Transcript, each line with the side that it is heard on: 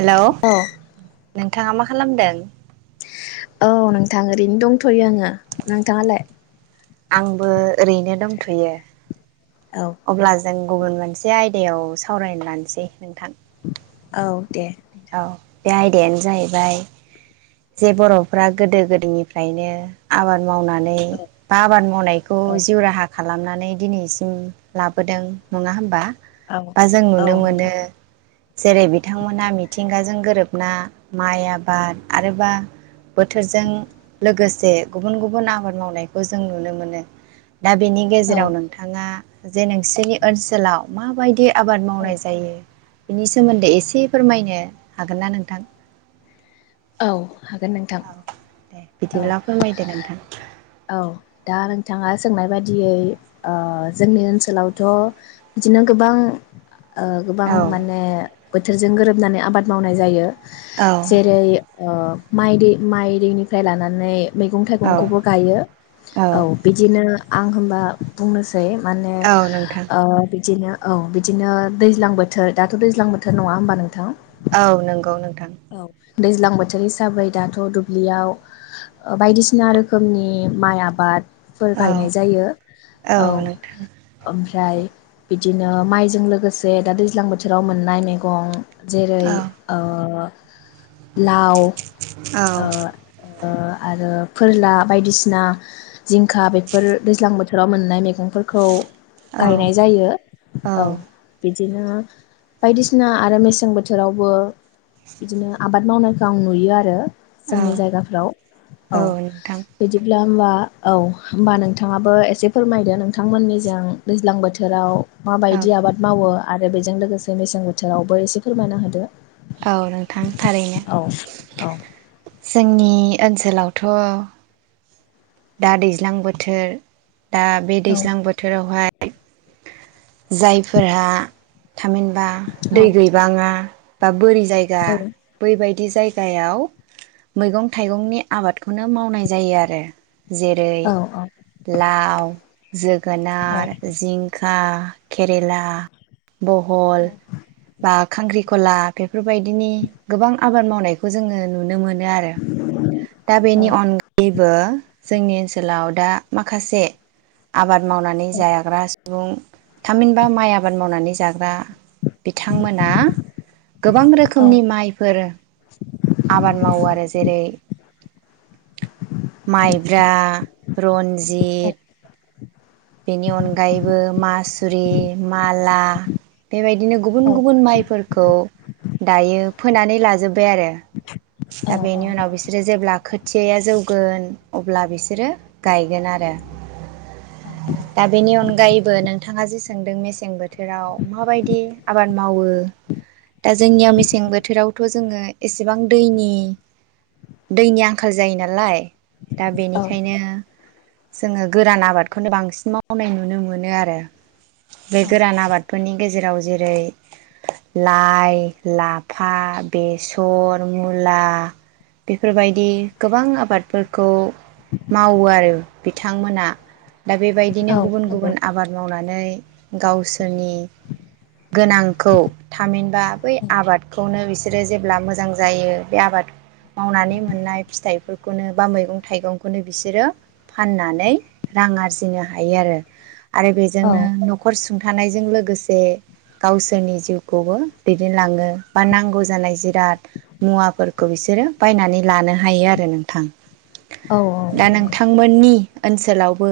right: Hello
left: औ
right: नोंथाङा मा खालामदों
left: औ नोंथां ओरैनो दंथ'यो आङो नोंथाङालाय?
right: आंबो ओरैनो दंथ'यो।
left: औ
right: अब्ला जों गुबुन मोनसे आयदायाव सावरायनो लानोसै नोंथां
left: औ। दे
right: औ।
left: नोंथां
right: बे आयदायानो जाहैबाय जे बर'फ्रा गोदो गोदोनिफ्रायनो आबाद मावनानै बा आबाद मावनायखौ
left: औ
right: जिउ राहा खालाम खालामनानै दिनैसिम लाबोदों नङा होमबा?
left: औ
right: बा जों
left: औ
right: नुनो मोनो
left: नोंथां
right: जेरै बिथांमोना गोरोबना माइ आबाद आरोबा बोथोरजों लोगोसे गुबुन गुबुन आबाद मावनायखौ जों नुनो मोनो। दा बेनि
left: औ
right: गेजेराव नोंथाङा जे नोंसोरनि ओनसोलाव माबायदि आबाद मावनाय जायो बिनि सोमोन्दै एसे फोरमायनो हागोनना नोंथां?
left: औ। हागोन नोंथां
right: औ दे
left: औ
right: बिदिब्ला फोरमायदो नोंथां।
left: औ दा नोंथाङा सोंनाय बायदियै ओ जोंनि ओनसोलावथ' बिदिनो गोबां ओ गोबां
right: औ
left: माने बोथोरजों गोरोबनानै आबाद मावनाय जायो।
right: औ
left: जेरै ओ माइ दै माइ दैनिफ्राय लानानै मैगं
right: औ
left: थाइगंखौबो गायो औ बिदिनो आं होनबा बुंनो सै मानो
right: औ नोंथां
left: बिदिनो औ बिदिनो दैज्लां बोथोर दाथ' दैज्लां बोथोर नङा होमबा नोंथां?
right: औ नंगौ नों
left: औ। दैज्लां बोथोर हिसाबै दाथ' दुब्लियाव ओ बायदिसिना रोखोमनि माइ आबाद फोर
right: औ
left: गायनाय जायो औ। ओम ओमफ्राय बिदिनो माइजों लोगोसे दा दैज्लां बोथोराव मोननाय मैगं जेरै
right: औ
left: ओ लाव ओ
right: औ
left: ओ आरो फोरला बायदिसिना जिंखा बेफोर दैज्लां बोथोर राव मोननाय मैगं फोरखौ गायनाय जायो औ बि दिनो बायदिसिना आरो मेसें बोथोरावबो बिदिनो आबाद मावनायखौ आं नुयो आरो। जोंनि
right: औ
left: जायगाफ्राव औ बिदिब्ला होमबा औ होमबा नोंथाङाबो एसे फोरमायदो नोंथांमोननिजों दैज्लां बोथोराव
right: औ
left: माबायदि आबाद मावो आरो बेजों लोगोसे मेसें बोथोरावबो एसे फोरमायना होदो।
right: औ नोंथां थारैनो
left: औ औ।
right: जोंनि ओनसोलावथ' दा दैज्लां बोथोर दा बे
left: औ
right: दैज्लां बोथोरावहाय जायफोरहा थामहिनबा दै
left: औ
right: गैबाङा बा बोरि जायगा बै बायद दि जायगायाव मैगं थाइगंनि आबादखौनो मावनाय जायो आरो जेरै
left: औ औ
right: लाव
left: औ
right: जोगोनार जिंखा केरेला बहल बा खांख्रि खला फोरबायदिनि गोबां आबाद माव नायखौ जोंङो नुनो मोन नो आरो दा
left: औ
right: बेनि अनगायैबो जोंनि ओनसोलाव दा माखासे आबाद मावनानै जाग्रा सुबुं थामहिनबा माइ आबाद मावनानै जाग्रा बिथांमोना गोबां
left: औ
right: रोखोमनि माइफोर आबाद मावो आरो जेरै [unintelligible] माइब्रा रनजि जित बेनि अनगायैबो मासुरि माला बेबायदिनो गुबुन
left: औ
right: गुबुन माइफोरखौ दायो फोनानै लाजोब्बाय आरो दा बेनि उनाव बिसोरो जेब्ला खोथ थिया जौगोन अब्ला बिसोरो गायगोन आरो दा बेनि अनगायैबो नों थाङा जे सोंदों मेसें बोथोराव माबायदि आबाद मावो दा जोंनियाव मेसें बोथोरावथ' जोङो एसेबां दैनि दैनि आंखाल जायो नालाय दा बेनिखायनो जोङो गोरान आबाद बांसिन मावनाय नुनो मोनो आरो बे गोरान आबादफोरनि गेजेराव जेरै लाइ लाफा बेसर मुला बेफोरबायदि गोबां आबादफोरखौ मावो आरो बिथांमोना दा बेबायदिनो गुबुन
left: नंगौ
right: गुबुन आबाद मावनानै गावसोरनि गोनांखौ थामहिनबा बै आबादखौनो बिसो सोरो जेब्ला मोजां जायो बे आबाद मावनानै मोननाय फिथाइफोरखौनो बा मैगं थाइगंखौनो बिसोरो फाननानै रां आरजि नो हायो आरो आरो
left: औ
right: बेजोंनो नखर सुंथानाय जों लोगोसे गावसोरनि जिउखौबो दैदेनलाङो बा नांगौ जानाय जिराद मुवाफोरखौ बिसोरो बायनानै लानो हायो आरो नोंथां।
left: औ
right: दा नोंथांमोननि ओनसोलावबो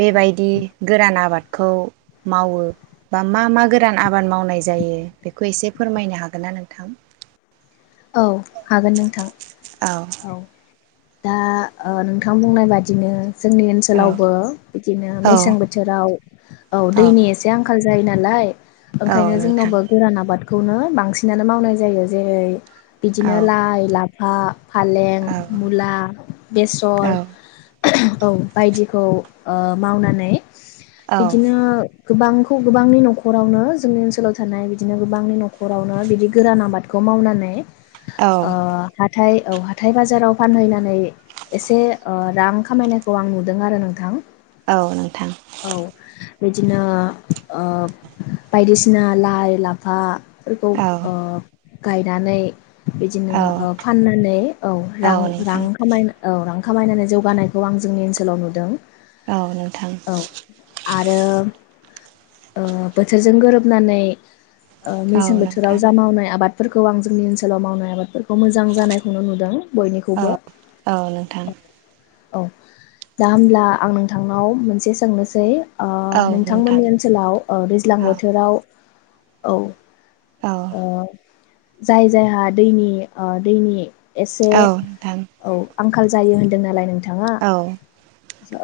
right: बेबायदि गोरान आबादखौ मावो बा मा मा गोरान आबाद मावनाय जायो बेखौ एसे फोरमायनो हागोन ना नोंथां?
left: औ हागोन नोंथां औ दा ओ नोंथां बुंनाय बादिनो जोंनि
right: औ
left: ओनसोलावबो बिदिनो
right: औ
left: मेसें बोथोराव औ दैनि एसे आंखाल जायो नालाय
right: औ
left: ओंखायनो
right: नोंथां
left: जोंनावबो गोरान आबाद खौनो बांसिनानो मावनाय जायो जेरै
right: औ
left: बिदिनो लाइ ला फा फालें,
right: औ
left: मुला,
right: औ
left: बेसर औ बायदिखौ ओ मावनानै
right: औ
left: बिदिनो गोबांखौ गोबांनि न'खरावनो जोंनि ओनसोलाव थानाय बिदिनो गोबांनि न'खरावनो बिदि गोरान आबादखौ मावनानै ओ
right: औ
left: हाथाय औ हाथाय बाजाराव फानहैनानै एसे ओ रां खामायनायखौ आं नुदों आरो नोंथां।
right: औ नोंथां
left: औ बिदिनो ओ बायदिसिना लाइ, लाफा फोरखौ
right: औ
left: ओ गायनानै बिदिनो
right: औ
left: ओ फाननानै औ रां रां खामाय औ रां खामायनानै जौगानायखौ आं जोंनि ओनसोलाव नुदों।
right: औ नोंथां
left: औ आरो ओ बोथोरजों गोरोबनानै ओ
right: औ
left: मेसें बोथोराव
right: नोंथां
left: जा मावनाय आबाद फोरखौ आं जोंनि ओ सोलाव मावनाय आबादफोरखौ मोजां जानायखौनो नुदों।
right: औ
left: बयनिखौबो
right: औ नोंथां
left: औ दा होमब्ला आं नोंथांनाव मोनसे सोंनोसै ओ
right: औ नोंथां
left: नोंथांमोननि ओनसोलाव ओ दैज्लां
right: औ
left: बोथोराव औ
right: औ
left: ओ जाय जायहा दैनि ओ दैनि एसे
right: औ नोंथां
left: औ आंखाल जायो होन दों नालाय थाङा
right: औ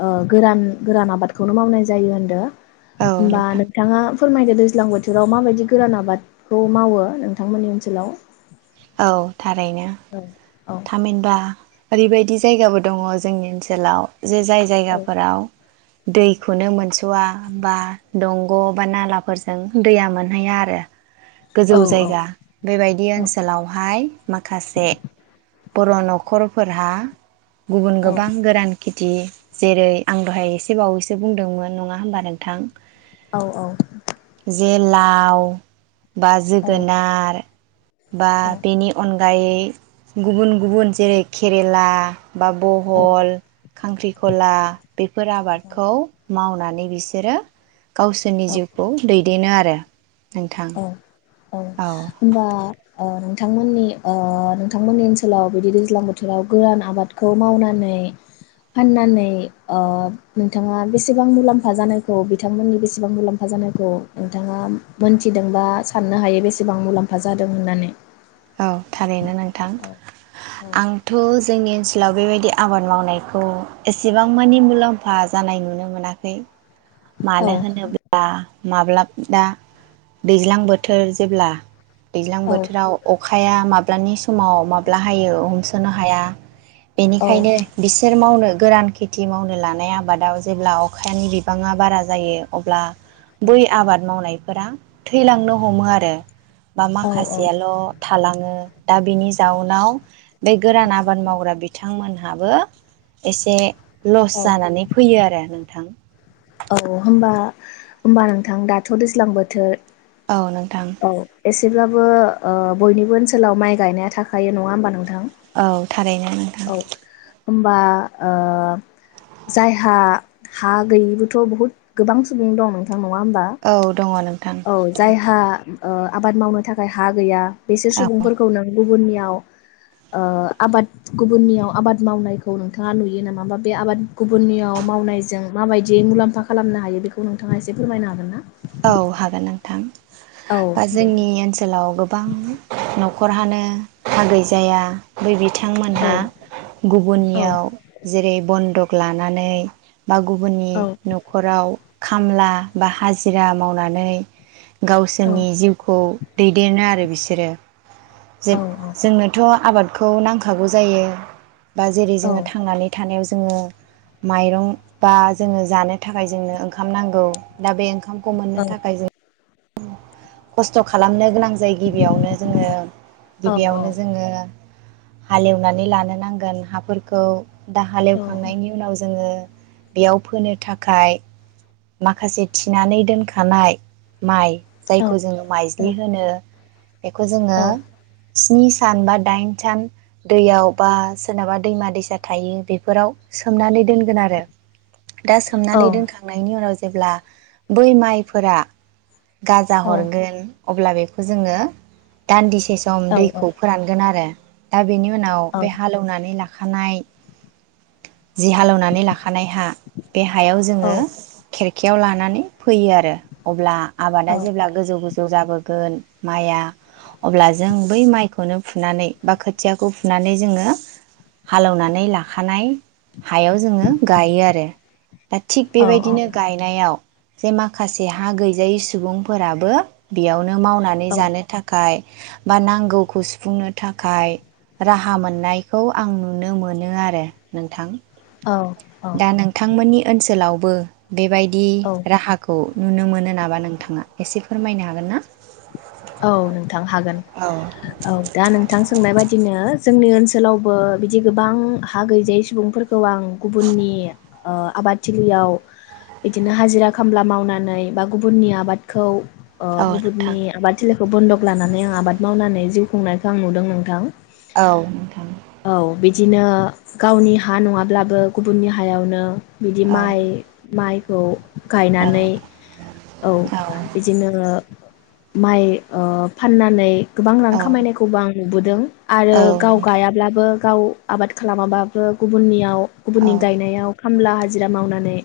left: ओ गोरान गोरान आबादखौनो मावनाय जायो होनदो
right: औ
left: होमबा
right: नोंथां
left: नोंथाङा फोरमायदो दैज्लां बोथोराव माबायदि गोरान आबादखौ मावो नोंथांमोननि ओनसोलाव।
right: औ थारैनो
left: औ औ
right: थामहिनबा ओरैबायदि जायगाबो दङ जोंनि ओनसोलाव जे जाय जायगाफोराव दैखौनो मोनस'वा बा दंग' बा नालाफोरजों दैया मोनहैया आरो
left: औ
right: गोजौ
left: औ
right: जायगा बेबायदि
left: औ
right: ओनस लावहाय माखासे बर' न'खरफोरहा गुबुन
left: औ
right: गोबां गोरान खेथि जेरै आं दहाय एसे बावैसो बुंदोंमोन नङा होमबा नोंथां
left: औ-औ
right: जे लाउ बा
left: औ
right: जोगोनार बा
left: औ
right: बेनि अन फाय गुबुन-गुबुन जेरै केरेला बा बहल खांख्रिखला बेफोर आबादखौ मावनानै बिसोरो गावसोरनि
left: औ
right: जिउखौ दैदेनो आ रो नोंथां
left: औ औ होमबा ओ नों थांमोननि ओ नोंथांमोननि ओनसोलाव बिदि दैज्लां बोथोराव गोरान आबादखौ मावनानै फाननानै ओ नोंथाङा बेसेबां मुलाम्फा जानायखौ बिथांमोननि बेसेबां मुलाम्फा जानायखौ नोंथाङा मोनथि थिदोंबा साननो हायो बेसेबां मुलाम्फा जादों होननानै
right: औ थारैनो नोंथां
left: औ औ
right: आंथ' जोंनि ओनसोलाव बेबायदि आबाद मावनायखौ एसेबां मानि मुलाम्फा जानाय नुनो मोनाखै मानो होनोब्ला माब्ला दा दैज्लां बोथोर जेब्ला दैज्लां
left: औ
right: बोथोराव खाया माब्लानि समाव माब्ला हायो हमसोनो हाया बेनिखायनो बिसोर मावनो गोरान खेथि मावनो लानाय आबादाव जेब्ला अखानि बिबाङा बारा जायो अब्ला बै आबाद मावनायफोरा थैलांनो हमो आरो बा
left: औ
right: माखासेयाल' लाङो दा बेनि जाउनाव बे गोरान आबाद मावग्रा बिथांमोनहाबो एसे लस
left: औ
right: जानानै फैयो आरो नोंथां
left: औ होमबा होमबा नोंथां दाथ' दैज्लां बोथोर
right: औ नोंथां
left: औ एसेब्लाबो ओ बयनिबो ओनसोलाव माइ गायनाया थाखायो नङा होमबा नों
right: औ थारैनो नोंथां
left: होमबा ओ जायहा हा गैयिबो थ' बहुत गोबां सुबुं दं नों थां नङा होमबा
right: औ दङ नोंथां
left: औ जायहा ओ आबाद मावनो थाखाय हा गैया बिसोर
right: औ
left: सुबुंफोरखौ नों गुबुननि याव ओ आबाद गुबुननियाव आबाद मावनायखौ नोंथाङा नुयो नामा बे आबाद गुबुननियाव मावनायजों माबायदि जे मुलाम्फा खालामनो हायो बेखौ नोंथाङा एसे फोरमायनो हागोन ना?
right: औ हागोन नोंथां
left: औ
right: बा
left: दे
right: जोंनि ओनसोलाव गो बां न'खरहानो हा गै जाया बै बि
left: औ
right: बिथांमोनहा
left: औ
right: गुबुननियाव जेरै बन्दक लानानै बा गुबुननि
left: औ
right: न'खराव खामला बा हाजो जिरा मावनानै गावसोरनि
left: औ
right: जिउखौ दैदेनो आरो बिसोर बिसोरो जे
left: औ
right: जोंनोथ' आबाद खौ नांखागौ जायो बा जेरै
left: औ
right: जोङो थांनानै थानायाव ज जोङो माइरं बा जोङो जानो थाखाय जोंनो ओंखाम नांगौ दा बे ओंखाम खौ मोननो
left: औ
right: थाखाय जों खस्थ' खालामनो गोनां जाय गिबियावनो जोङो
left: औ
right: गिबियावनो जोङो हालेवनानै लानो नांगोन हाफोरखौ। दा
left: औ
right: हालेवखांनायनि उनाव जोङो बेयाव फोनो थाखाय माखासे थिनानै दोनखानाय माइ
left: औ
right: जायखौ जोङो माइज्लि होनो बेखौ
left: औ
right: जोङो स्नि सान बा दाइन सान दैयाव बा सोरनाबा दैमा- दैसा थायो बेफोराव सोमनानै दोनगोन आरो। दा
left: औ
right: सोमनानै दोनखां उनाव जेब्ला बै माइफोरा गाजा
left: औ
right: हरगोन। अब्ला बेखौ जोङो दान्दिसे सम दैखौ फोरानगोन आरो। दा बेनि उ नाव बे हालौवनानै ला खानाय जि हालेवनानै लाखानाय हा बे हायाव
left: औ
right: जोङो खेरखियाव लानानै फैयो आरो अब्ला आबादा
left: औ
right: जेब्ला गोजौ- गोजौ जाबोगोन माइआ अब्ला जों बै माइखौनो फुनानै बा खोथियाखौ फुनानै जोङो हालेवनानै लाखानाय हायाव जोङो गायो आरो।
left: औ
right: बेबायदिनो गायनायाव जे माखासे हा गैजायै सुबुं फोराबो बेयावनो मावनानै जानो थाखाय बा नांगौखौ सुफुंनो थाखाय राहा मोननायखौ आं नुनो मोनो आरो नोंथां। दा नोंथां मोननि ओनसोलाव बो बेबायदि राहाखौ नुनो मोनो नामा नोंथाङा एसे फोरमायनो हागोन ना?
left: औ नोंथां हागोन,
right: औ
left: औ दा नोंथां सोंनाय बायदिनो जोंनि ओनसोलावबो बिदि गोबां हा गैजायै सुबुं फोरखौ आं गुबुननि ओ आबाद थिलियाव बिदिनो हाजिरा खामला मावनानै बा गुबुननि आबादखौ ओ
right: औ
left: गु नि
right: नोंथां
left: आबाद थिलि फोरखौ बन्दक लानानै आं आबाद मावनानै जिउ खुंनायखौ आं नुदों नोंथां।
right: औ नोंथां।
left: औ बिदिनो गावनि हा नङा ब्लाबो गुबुननि हायावनो बिदि
right: औ
left: माइ माइ खौ
right: औ
left: गायनानै औ बिदिनो माइ ओ फाननानै गोबां रां
right: औ
left: खामायनाय खौबो आं नुबोदों। आरो
right: औ
left: गाव
right: नोंथां
left: गायाब्लाबो गाव आबाद खालामा बाबो गुबुन नियाव गुबुननि
right: औ
left: गायनायाव खामला हाजिरा मावनानै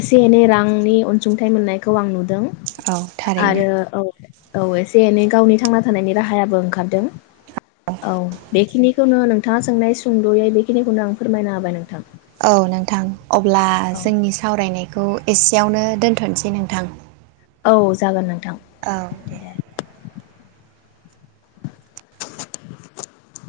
left: एसे एनै रां नि अनसुंथाइ मोननायखौ आं नु दों
right: औ थारैनो
left: आरो औ एसे एनै गावनि थांना थानायनि राहायाबो ओंखारदों औ बेखिनि खौनो नोंथाङा सोंनाय सुंद'यै बेखिनि खौनो आं फोरमायना होबाय नोंथां।
right: औ नोंथां अब्ला
left: औ
right: जोंनि सावराय नायखौ एस यावनो दोनथ'नोसै नोंथां।
left: औ जागोन नोंथां।
right: औ दे।
left: [unintelligible]